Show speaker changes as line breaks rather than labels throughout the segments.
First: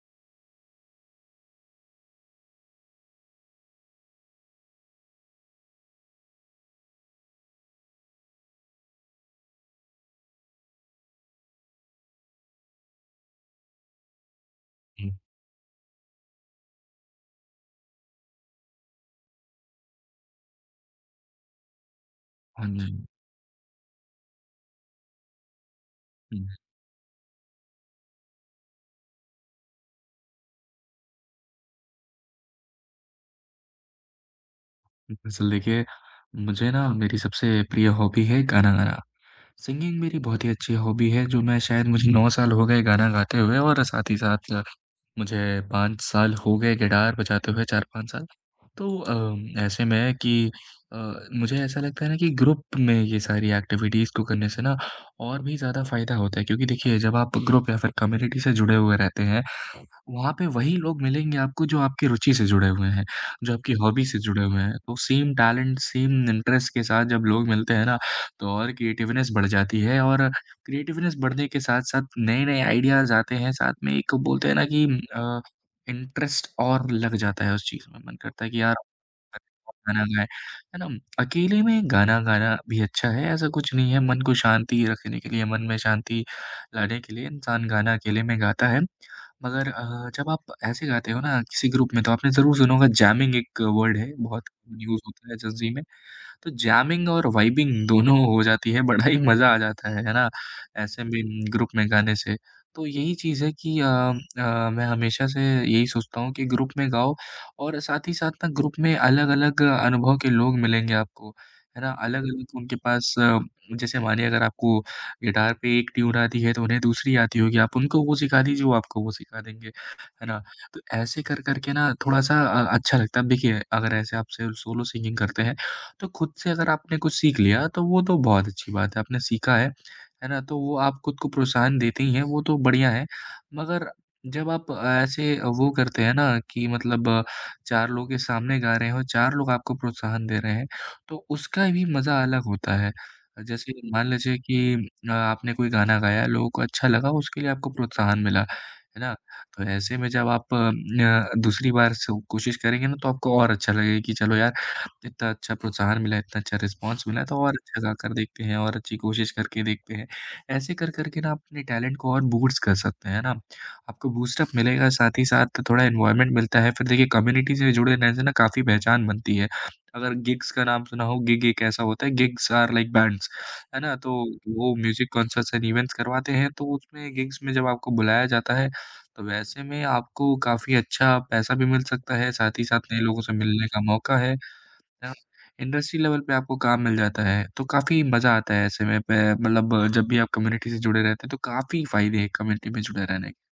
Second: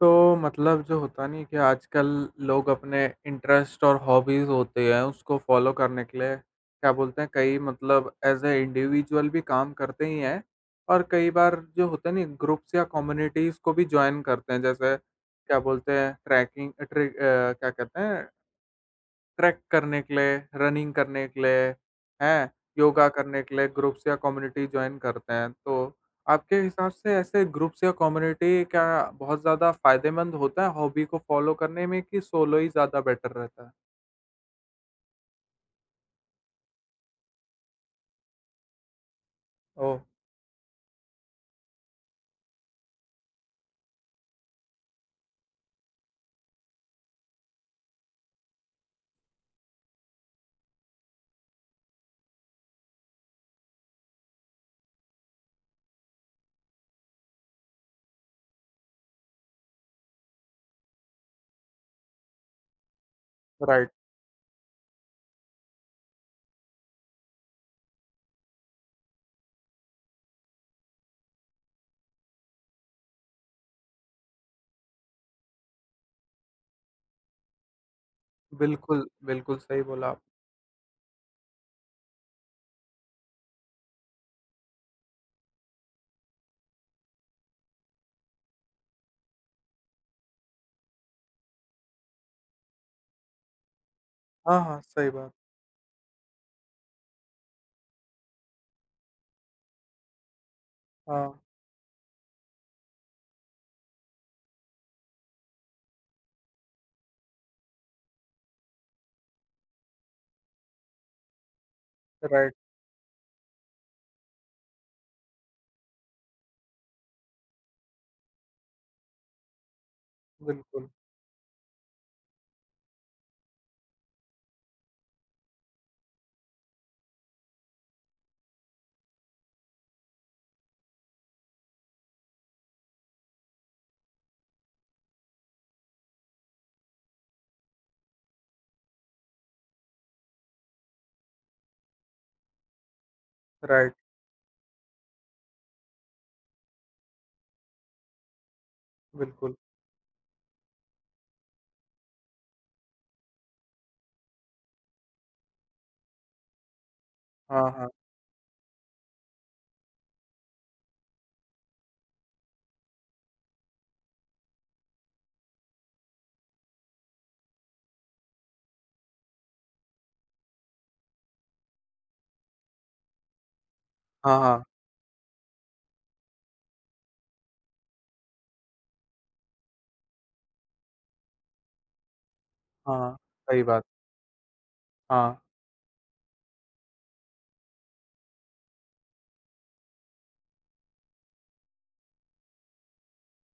तो मतलब जो होता नहीं है कि आजकल लोग अपने इंटरेस्ट और हॉबीज़ होते हैं, उसको फ़ॉलो करने के लिए क्या बोलते हैं कई मतलब एज़ अ इंडिविजुअल भी काम करते ही हैं और कई बार जो होता नहीं ग्रुप्स या कम्युनिटीज़ को भी जॉइन करते हैं। जैसे
हुँ।
क्या बोलते हैं ट्रैकिंग क्या कहते हैं ट्रैक करने के लिए, रनिंग करने के लिए, हैं?
हाँ जी।
योगा करने के लिए ग्रुप्स या कम्युनिटी जॉइन करते हैं। तो
हुँ,
आपके हिसाब से ऐसे ग्रुप्स या कम्युनिटी क्या बहुत ज़्यादा फ़ायदेमंद होता है हॉबी को फ़ॉलो करने में कि सोलो ही ज़्यादा बेटर रहता है?
दरअसल देखिए, मुझे ना मेरी सबसे प्रिय हॉबी है गाना गाना।
ओह!
सिंगिंग मेरी बहुत ही अच्छी हॉबी है जो मैं शायद मुझे 9 साल हो गए गाना गाते हुए और साथ ही साथ मुझे 5 साल हो गए गिटार बजाते हुए 4-5 साल। तो ऐसे में कि अ, मुझे ऐसा लगता है ना कि ग्रुप में ये सारी एक्टिविटीज़ को करने से ना और भी ज़्यादा फ़ायदा होता है क्योंकि देखिए जब आप ग्रुप या फिर कम्युनिटी से जुड़े हुए रहते हैं, वहाँ पे वही लोग मिलेंगे आपको जो आपकी रुचि से जुड़े हुए हैं, जो आपकी
राइट।
हॉबी से जुड़े हुए हैं। तो सेम टैलेंट, सेम इंटरेस्ट के साथ जब लोग मिलते हैं ना, तो और क्रिएटिवनेस बढ़ जाती है और क्रिएटिवनेस बढ़ने के साथ-साथ नए-नए आइडियाज़ आते हैं, साथ में एक बोलते हैं ना कि अ, इंटरेस्ट और लग जाता है उस चीज़ में। मन करता है कि यार
बिल्कुल, बिल्कुल सही
गाना
बोला आप।
गाएँ, है ना? अकेले में गाना गाना भी अच्छा है, ऐसा कुछ नहीं है। मन को शांति रखने के लिए, मन में शांति लाने के लिए इंसान गाना अकेले में गाता है। मगर जब आप ऐसे गाते हो ना किसी ग्रुप में तो आपने ज़रूर सुना होगा जैमिंग एक वर्ड है, बहुत
हाँ, हाँ,
यूज़
सही
होता
बात।
है ज़ंज़ी में। तो जैमिंग और वाइबिंग दोनों हो जाती है, बड़ा ही मज़ा आ जाता है ना? ऐसे में
हाँ,
ग्रुप में गाने से। तो यही चीज़ है कि मैं हमेशा से यही सोचता हूँ कि ग्रुप में गाओ और साथ ही साथ ना ग्रुप में अलग-अलग अनुभव के लोग मिलेंगे आपको, है ना?
राइट,
अलग-अलग उनके पास जैसे मानिए अगर आपको गिटार पे एक ट्यून आती है तो उन्हें दूसरी आती होगी, आप उनको वो सिखा दीजिए, वो आपको वो सिखा देंगे, है ना? तो
बिल्कुल,
ऐसे कर-कर के ना थोड़ा-सा अच्छा लगता है। अब देखिए अगर ऐसे आप सिर्फ़ सोलो सिंगिंग करते हैं तो खुद से अगर आपने कुछ सीख लिया तो वो तो बहुत अच्छी बात है, आपने सीखा है ना? तो वो आप खुद को प्रोत्साहन देते ही हैं, वो तो बढ़िया है। मगर जब आप ऐसे वो करते हैं ना कि मतलब 4 लोगों के सामने गा रहे हो, 4 लोग आपको प्रोत्साहन दे रहे हैं, तो उसका भी मज़ा अलग होता है। जैसे
राइट,
मान लीजिए कि आपने कोई गाना गाया, लोगों को अच्छा लगा, उसके लिए आपको प्रोत्साहन मिला, है ना?
बिल्कुल।
तो ऐसे में जब आप दूसरी बार स कोशिश करेंगे ना तो आपको और अच्छा लगेगा कि चलो यार इतना अच्छा प्रोत्साहन मिला, इतना अच्छा रिस्पॉन्स मिला तो और
हाँ,
अच्छा
हाँ।
गाकर देखते हैं और अच्छी कोशिश करके देखते हैं। ऐसे कर कर के ना आप अपने टैलेंट को और बूस्ट कर सकते हैं, है ना? आपको बूस्टअप मिलेगा साथ ही साथ थोड़ा एनवायरनमेंट मिलता है। फिर देखिए कम्युनिटी से जुड़े रहने से ना काफ़ी पहचान बनती है। अगर गिग्स का नाम सुना हो, गिग एक ऐसा होता है गिग्स आर लाइक बैंड्स, है ना? तो
हाँ, हाँ,
वो म्यूज़िक कॉन्सर्ट्स एंड इवेंट्स करवाते हैं तो उसमें गिग्स में जब आपको बुलाया जाता है तो वैसे में आपको काफ़ी अच्छा पैसा भी मिल सकता है, साथ ही साथ नए
हाँ,
लोगों से
सही
मिलने का
बात।
मौका है। हाँ,
हाँ।
इंडस्ट्री लेवल पे आपको काम मिल जाता है, तो काफ़ी मज़ा आता है ऐसे में पे मतलब जब भी आप कम्युनिटी से जुड़े रहते हैं, तो काफ़ी फ़ायदे हैं कम्युनिटी में जुड़े रहने के।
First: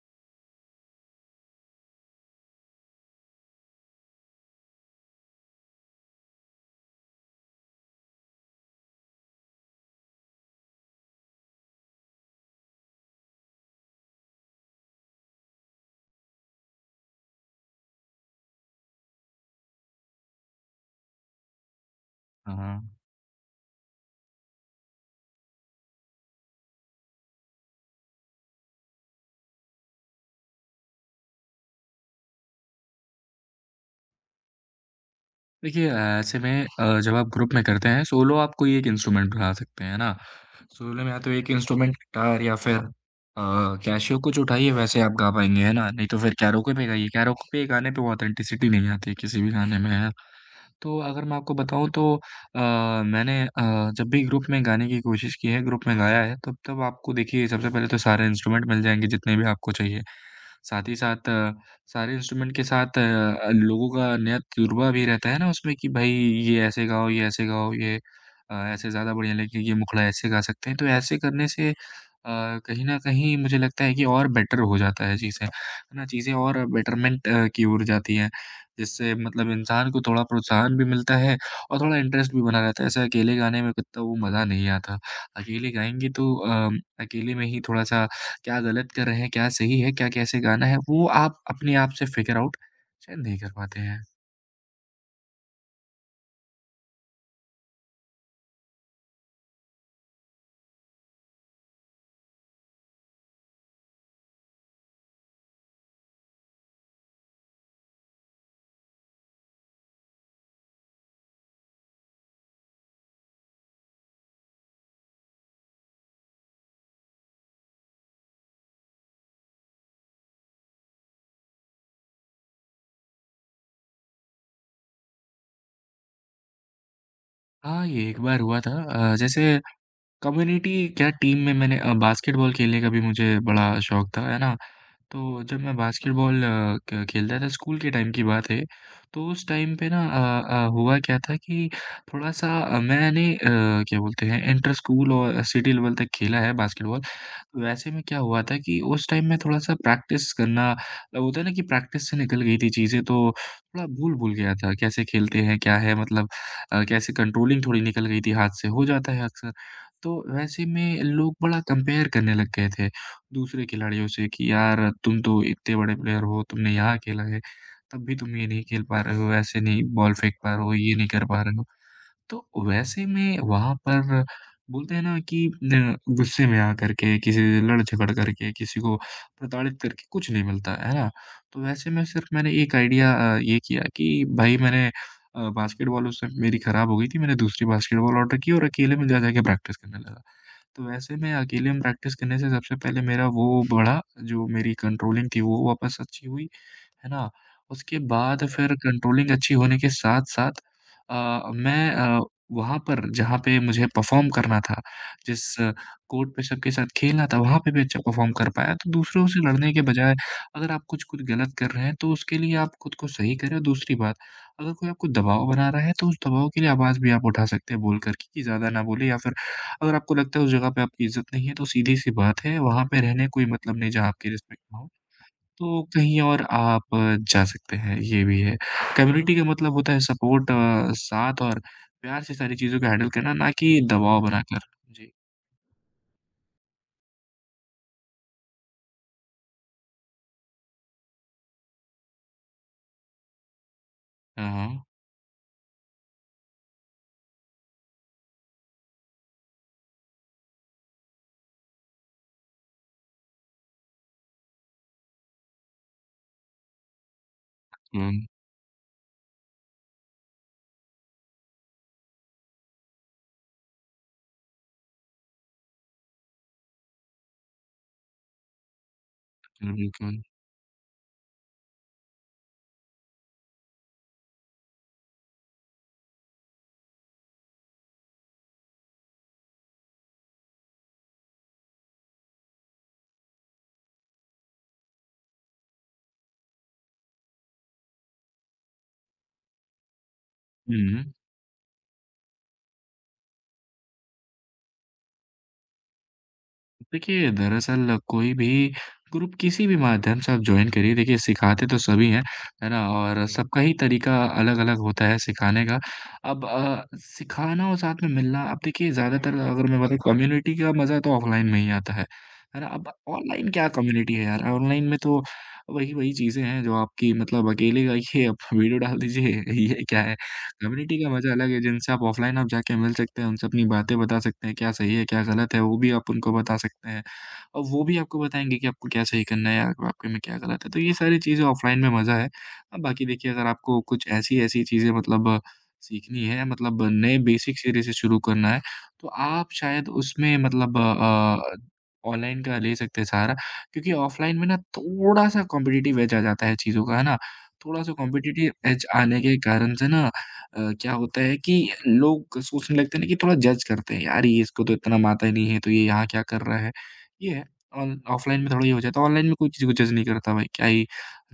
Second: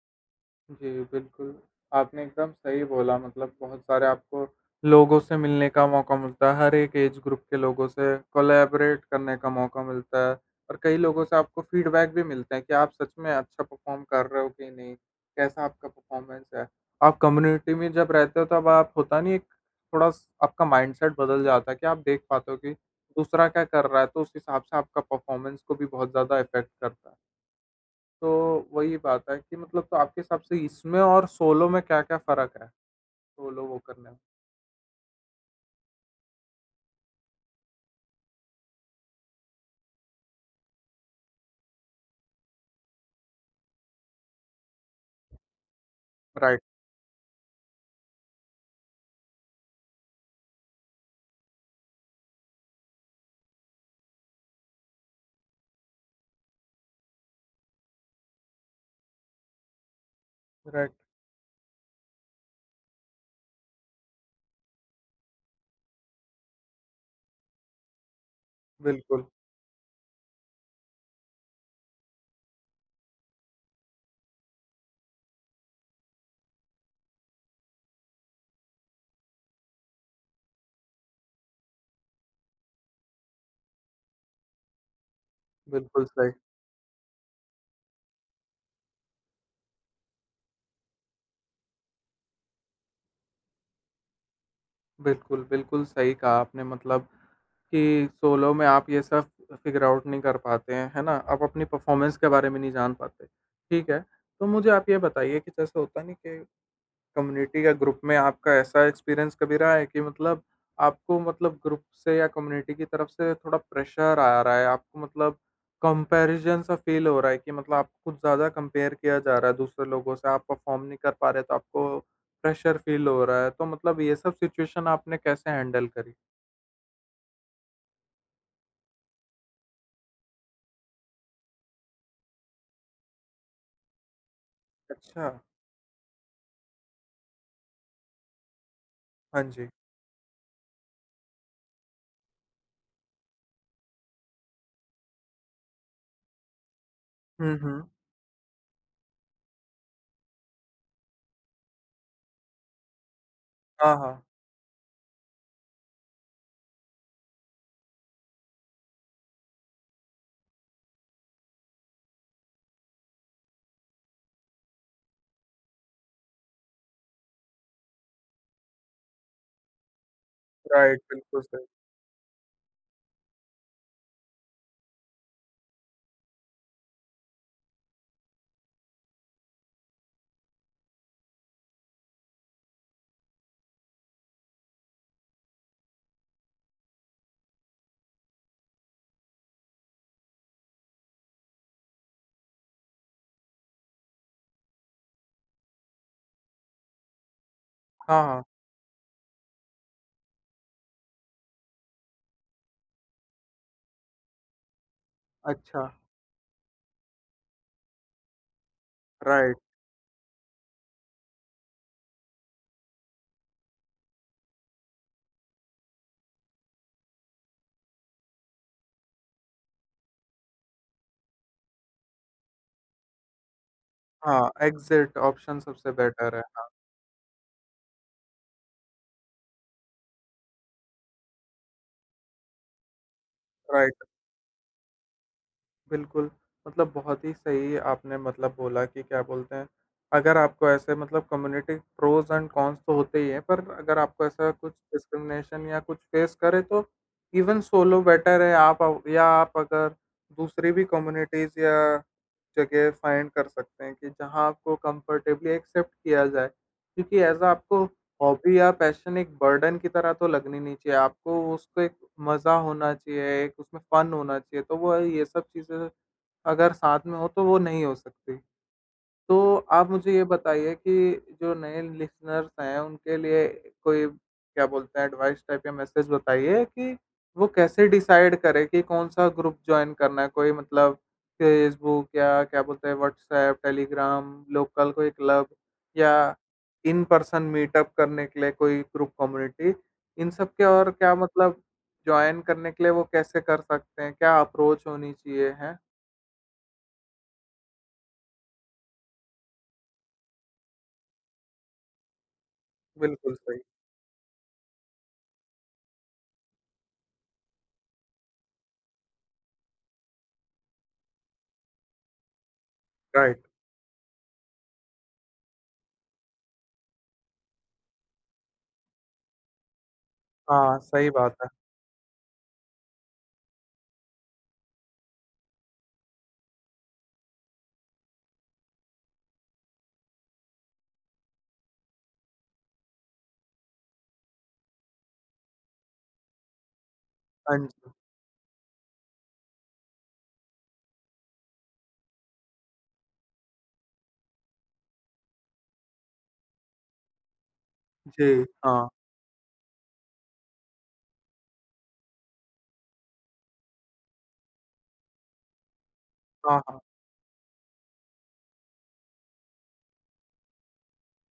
जी, बिल्कुल। आपने एकदम सही बोला मतलब बहुत सारे आपको लोगों से मिलने का मौका मिलता है, हर एक एज ग्रुप के लोगों से कोलैबोरेट करने का मौका मिलता है और कई लोगों से आपको फीडबैक भी मिलते हैं कि आप सच में अच्छा परफ़ॉर्म कर रहे हो कि नहीं, कैसा आपका परफ़ॉर्मेंस है। आप कम्युनिटी में जब रहते हो तब आप होता नहीं एक थोड़ा स आपका माइंडसेट बदल जाता है कि आप देख पाते हो कि
हाँ।
दूसरा क्या कर रहा है, तो उस हिसाब से आपका परफ़ॉर्मेंस को भी बहुत ज़्यादा इफ़ेक्ट करता है। तो वही बात है कि मतलब तो आपके हिसाब से इसमें और सोलो में क्या-क्या फ़र्क है? सोलो वो करने में?
देखिए, ऐसे में जब आप ग्रुप में करते हैं, सोलो आप कोई एक इंस्ट्रूमेंट उठा सकते हैं, है ना? सोलो में या तो एक इंस्ट्रूमेंट गिटार या फिर कैसियो कुछ उठाइए, वैसे आप गा पाएँगे, है ना? नहीं तो फिर
राइट,
कैरोके पे गाइए, कैरोके पे गाने पे वो ऑथेंटिसिटी नहीं आती है किसी भी गाने में, है। तो अगर मैं आपको बताऊँ तो अ, मैंने जब भी ग्रुप में गाने की कोशिश की है, ग्रुप में गाया है, तब तब आपको देखिए सबसे पहले तो सारे इंस्ट्रूमेंट मिल जाएँगे जितने भी आपको चाहिए। साथ
राइट।
ही साथ सारे इंस्ट्रूमेंट के साथ लोगों का नया तजुर्बा भी रहता है ना उसमें कि भाई ये ऐसे गाओ, ये ऐसे गाओ, ये ऐसे ज़्यादा
बिल्कुल,
बढ़िया लगेगी, ये मुखड़ा ऐसे गा सकते हैं। तो ऐसे करने से कहीं न कहीं मुझे लगता है कि और बेटर हो जाता है चीज़ें, है ना? चीज़ें और बेटरमेंट की ओर जाती हैं, जिससे मतलब इंसान को थोड़ा प्रोत्साहन भी मिलता है और थोड़ा इंटरेस्ट भी बना रहता है। ऐसे अकेले गाने में कितना वो मज़ा नहीं आता। अकेले
बिल्कुल
गाएँगे
सही।
तो अकेले में ही थोड़ा-सा क्या गलत कर रहे हैं, क्या सही है, क्या कैसे गाना है, वो आप अपने आप से फ़िगर आउट शायद नहीं कर पाते हैं।
बिल्कुल, बिल्कुल सही कहा आपने मतलब कि सोलो में आप ये सब फ़िगर आउट नहीं कर पाते हैं, है ना? आप अपनी परफ़ॉर्मेंस के बारे में नहीं जान पाते। ठीक है, तो मुझे आप ये बताइए कि जैसे होता नहीं कि कम्युनिटी या ग्रुप में आपका ऐसा एक्सपीरियंस कभी रहा है कि मतलब आपको मतलब ग्रुप से या कम्युनिटी की तरफ से थोड़ा प्रेशर आ रहा है, आपको मतलब कंपैरिज़न सा फ़ील हो रहा है कि मतलब आपको कुछ ज़्यादा कंपेयर किया जा रहा है दूसरे लोगों से, आप परफ़ॉर्म नहीं कर पा रहे तो आपको प्रेशर फ़ील हो रहा है, तो मतलब ये सब सिचुएशन आपने कैसे हैंडल करी?
हाँ, ये एक बार हुआ था जैसे कम्युनिटी क्या टीम में मैंने बास्केटबॉल खेलने का भी मुझे बड़ा शौक था, है ना?
अच्छा,
तो जब मैं बास्केटबॉल अ, क खेलता था स्कूल के टाइम की बात है, तो
हाँ
उस
जी।
टाइम पे ना हुआ क्या था कि थोड़ा-सा मैंने क्या बोलते हैं इंटर स्कूल और सिटी लेवल तक खेला है बास्केटबॉल।
हुँ, हुँ।
वैसे में क्या हुआ था कि उस टाइम में थोड़ा-सा प्रैक्टिस करना होता है ना कि प्रैक्टिस से निकल गई थी चीज़ें तो थोड़ा
हाँ, हाँ।
भूल-भूल गया था कैसे खेलते हैं, क्या है मतलब कैसे कंट्रोलिंग थोड़ी निकल गई थी हाथ से, हो जाता है अक्सर। तो वैसे में लोग बड़ा कंपेयर करने लग गए थे। दूसरे खिलाड़ियों से कि यार तुम तो इतने बड़े प्लेयर हो, तुमने यहाँ खेला है, तब भी तुम ये नहीं खेल पा रहे हो, ऐसे नहीं बॉल फेंक पा रहे हो, ये
राइट,
नहीं कर पा
बिल्कुल
रहे हो।
सही।
तो वैसे में वहाँ पर बोलते हैं ना कि न गुस्से में आकर के, किसी से लड़-झगड़ करके, किसी को प्रताड़ित करके कुछ नहीं मिलता, है ना? तो वैसे में सिर्फ मैंने एक आइडिया ये किया कि भाई मैंने बास्केटबॉल उस समय मेरी खराब हो गई थी, मैंने दूसरी बास्केटबॉल ऑर्डर की और अकेले में जा-जा के प्रैक्टिस करने लगा। तो ऐसे में अकेले में प्रैक्टिस करने से सबसे पहले मेरा वो बढ़ा, जो मेरी कंट्रोलिंग थी वो वापस अच्छी हुई। है ना? उसके
हाँ,
बाद
हाँ।
फिर कंट्रोलिंग अच्छी होने के साथ-साथ मैं वहाँ पर जहाँ पे मुझे परफ़ॉर्म करना था, जिस
अच्छा,
कोर्ट पे सबके साथ खेलना था, वहाँ पे भी अच्छा परफ़ॉर्म कर पाया। तो दूसरों से
राइट।
लड़ने के बजाय अगर आप कुछ-कुछ गलत कर रहे हैं, तो उसके लिए आप खुद को सही करें और दूसरी बात, अगर कोई आपको दबाव बना रहा है, तो उस दबाव के लिए आवाज़ भी आप उठा सकते हैं बोल कर के कि ज़्यादा ना बोलें या फिर अगर आपको लगता है उस जगह पे आपकी इज़्ज़त नहीं है, तो सीधी-सी बात है, वहाँ पे रहने कोई मतलब नहीं जहाँ आपकी
हाँ,
रिस्पेक्ट ना हो।
एग्ज़िट ऑप्शन
तो
सबसे
कहीं
बेटर
और
है। हाँ,
आप जा सकते हैं, ये भी है। कम्युनिटी का मतलब होता है सपोर्ट साथ और प्यार से सारी चीज़ों को हैंडल करना, ना कि
राइट।
दबाव बनाकर। जी।
बिल्कुल, मतलब बहुत ही सही आपने मतलब बोला कि क्या बोलते हैं, अगर आपको ऐसे मतलब कम्युनिटी प्रोज़ एंड कॉन्स तो होते ही हैं, पर अगर आपको
हाँ,
ऐसा कुछ
हाँ।
डिस्क्रिमिनेशन या कुछ फ़ेस करे तो इवन सोलो बेटर है आप अव या आप अगर दूसरी भी कम्युनिटीज़ या जगह फाइंड कर सकते हैं कि जहाँ आपको कंफर्टेबली एक्सेप्ट किया जाए। क्योंकि एज़ अ आपको
हुँ,
हॉबी या पैशन एक बर्डन की तरह तो लगनी नहीं चाहिए। आपको उसको एक मज़ा होना चाहिए, एक उसमें फ़न होना चाहिए। तो वो ये सब चीज़ें अगर साथ में हो तो वो नहीं हो सकती। तो
हुँ,
आप मुझे
बिल्कुल।
ये बताइए कि जो नए लिसनर्स हैं, उनके लिए कोई क्या बोलते हैं एडवाइस टाइप या मैसेज बताइए कि वो कैसे डिसाइड करें कि कौन-सा ग्रुप जॉइन करना है? कोई मतलब फ़ेसबुक या क्या बोलते हैं व्हाट्सऐप, टेलीग्राम, लोकल कोई क्लब या इन पर्सन मीटअप करने के लिए कोई ग्रुप कम्युनिटी, इन सब के और
हुँ।
क्या मतलब जॉइन करने के लिए वो कैसे कर सकते हैं? क्या अप्रोच होनी चाहिए? हैं?
देखिए, दरअसल कोई भी ग्रुप किसी भी माध्यम से आप जॉइन करिए, देखिए सिखाते तो सभी हैं, है ना? और
बिल्कुल सही,
सबका ही तरीका अलग-अलग होता है सिखाने का। अब सिखाना और साथ में मिलना, अब देखिए ज़्यादातर अगर मैं बताऊँ कम्युनिटी का मज़ा तो ऑफ़लाइन में ही आता है ना? अब
राइट।
ऑनलाइन क्या कम्युनिटी है यार, ऑनलाइन में तो वही-वही चीज़ें हैं जो आपकी मतलब अकेले जाइए, आप वीडियो डाल दीजिए, ये क्या है?
हाँ,
कम्युनिटी का
सही
मज़ा
बात है।
अलग है, जिनसे आप ऑफ़लाइन आप जाके मिल सकते हैं, उनसे अपनी बातें बता सकते हैं, क्या सही है, क्या गलत है, वो भी आप उनको बता सकते हैं। और वो भी आपको बताएँगे कि आपको क्या सही करना है या आपके में क्या गलत है, तो ये सारी चीज़ें ऑफ़लाइन में मज़ा है। बाकी देखिए अगर आपको कुछ ऐसी-ऐसी चीज़ें मतलब सीखनी है, मतलब नए
हाँ
बेसिक सिरे
जी।
से शुरू करना है, तो आप शायद उसमें मतलब ऑनलाइन का ले सकते हैं सहारा, क्योंकि ऑफ़लाइन में ना थोड़ा-सा कॉम्पिटिटिव एज आ जाता है चीज़ों का, है ना? थोड़ा-सा
जी,
कॉम्पिटिटिव एज
हाँ,
आने के कारण से ना क्या होता है कि लोग सोचने लगते हैं ना कि थोड़ा जज करते हैं, "यार ये इसको तो इतना म आता ही नहीं है, तो ये यहाँ क्या कर रहा
हाँ,
है?"
हाँ,
ये है, ऑन ऑफ़लाइन में थोड़ा ये हो जाता है, ऑनलाइन में कोई किसी को जज नहीं करता भाई, क्या ही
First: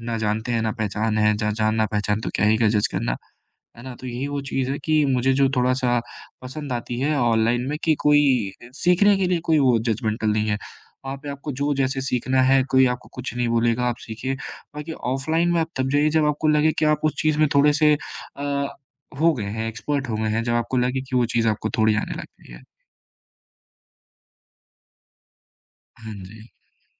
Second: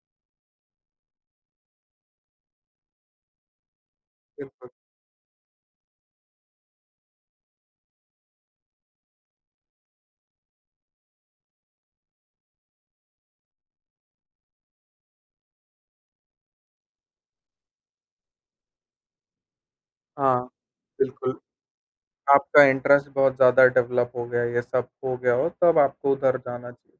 ना जानते हैं, ना पहचान है, ज जान ना पहचान तो क्या ही का जज करना। है ना? तो यही वो चीज़
बिल्कुल।
है कि मुझे जो थोड़ा-सा पसंद आती है ऑनलाइन में कि कोई सीखने के लिए कोई वो जजमेंटल नहीं है। वहाँ पे आपको जो जैसे सीखना है, कोई आपको कुछ नहीं बोलेगा, आप सीखिए। बाकी ऑफ़लाइन में आप तब जाइए जब आपको लगे कि आप उस चीज़ में थोड़े से अ, हो गए हैं, एक्सपर्ट हो गए हैं,
हाँ।
जब आपको लगे कि वो
बिल्कुल,
चीज़ आपको थोड़ी आने लग गई है।
आपका इंटरेस्ट बहुत ज़्यादा डेवलप हो गया, ये सब हो गया हो, तब आपको
हाँ
उधर
जी।
जाना चाहिए।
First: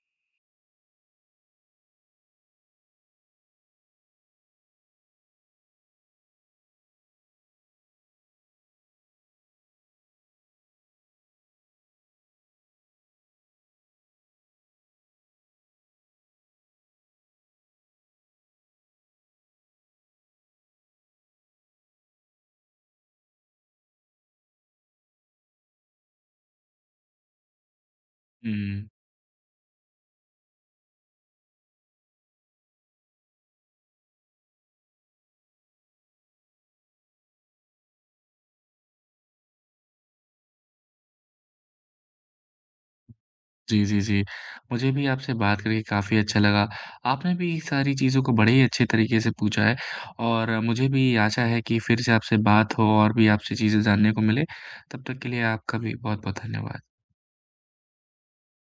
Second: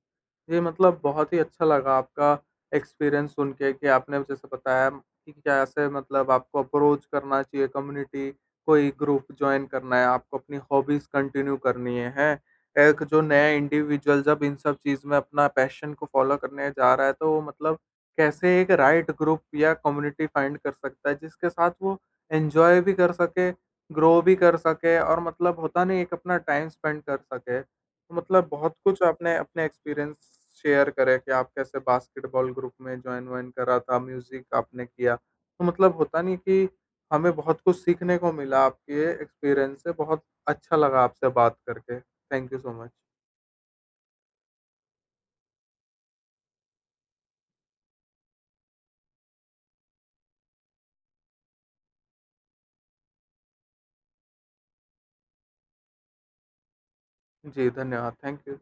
जी, मतलब बहुत ही अच्छा लगा आपका एक्सपीरियंस सुन के कि आपने जैसे बताया कि कैसे मतलब आपको अप्रोच करना चाहिए कम्युनिटी, कोई ग्रुप जॉइन करना है, आपको अपनी हॉबीज़ कंटिन्यू करनी है, हैं? एक जो नया इंडिविजुअल जब इन सब चीज़ में अपना पैशन को फ़ॉलो करने जा रहा है, तो वो मतलब कैसे एक राइट ग्रुप या कम्युनिटी फाइंड कर सकता है, जिसके साथ वो एन्जॉय भी कर सके, ग्रो भी कर सके और मतलब होता नहीं, एक अपना टाइम स्पेंड कर सके। तो मतलब बहुत
हुँ।
कुछ आपने अपने एक्सपीरियंस शेयर करे कि आप कैसे बास्केटबॉल ग्रुप में जॉइन वॉइन करा था, म्यूज़िक आपने किया। तो मतलब होता नहीं कि हमें बहुत कुछ सीखने को मिला आपके एक्सपीरियंस से, बहुत अच्छा लगा आपसे बात करके। Thank you so much.
जी, जी, जी। मुझे भी आपसे बात करके काफ़ी अच्छा लगा। आपने भी सारी चीज़ों को बड़े ही अच्छे तरीके से पूछा है और मुझे भी आशा है कि फिर से आपसे बात हो और भी आपसे चीज़ें जानने को मिले। तब तक के लिए आपका भी बहुत-बहुत धन्यवाद।
जी, धन्यवाद। Thank you.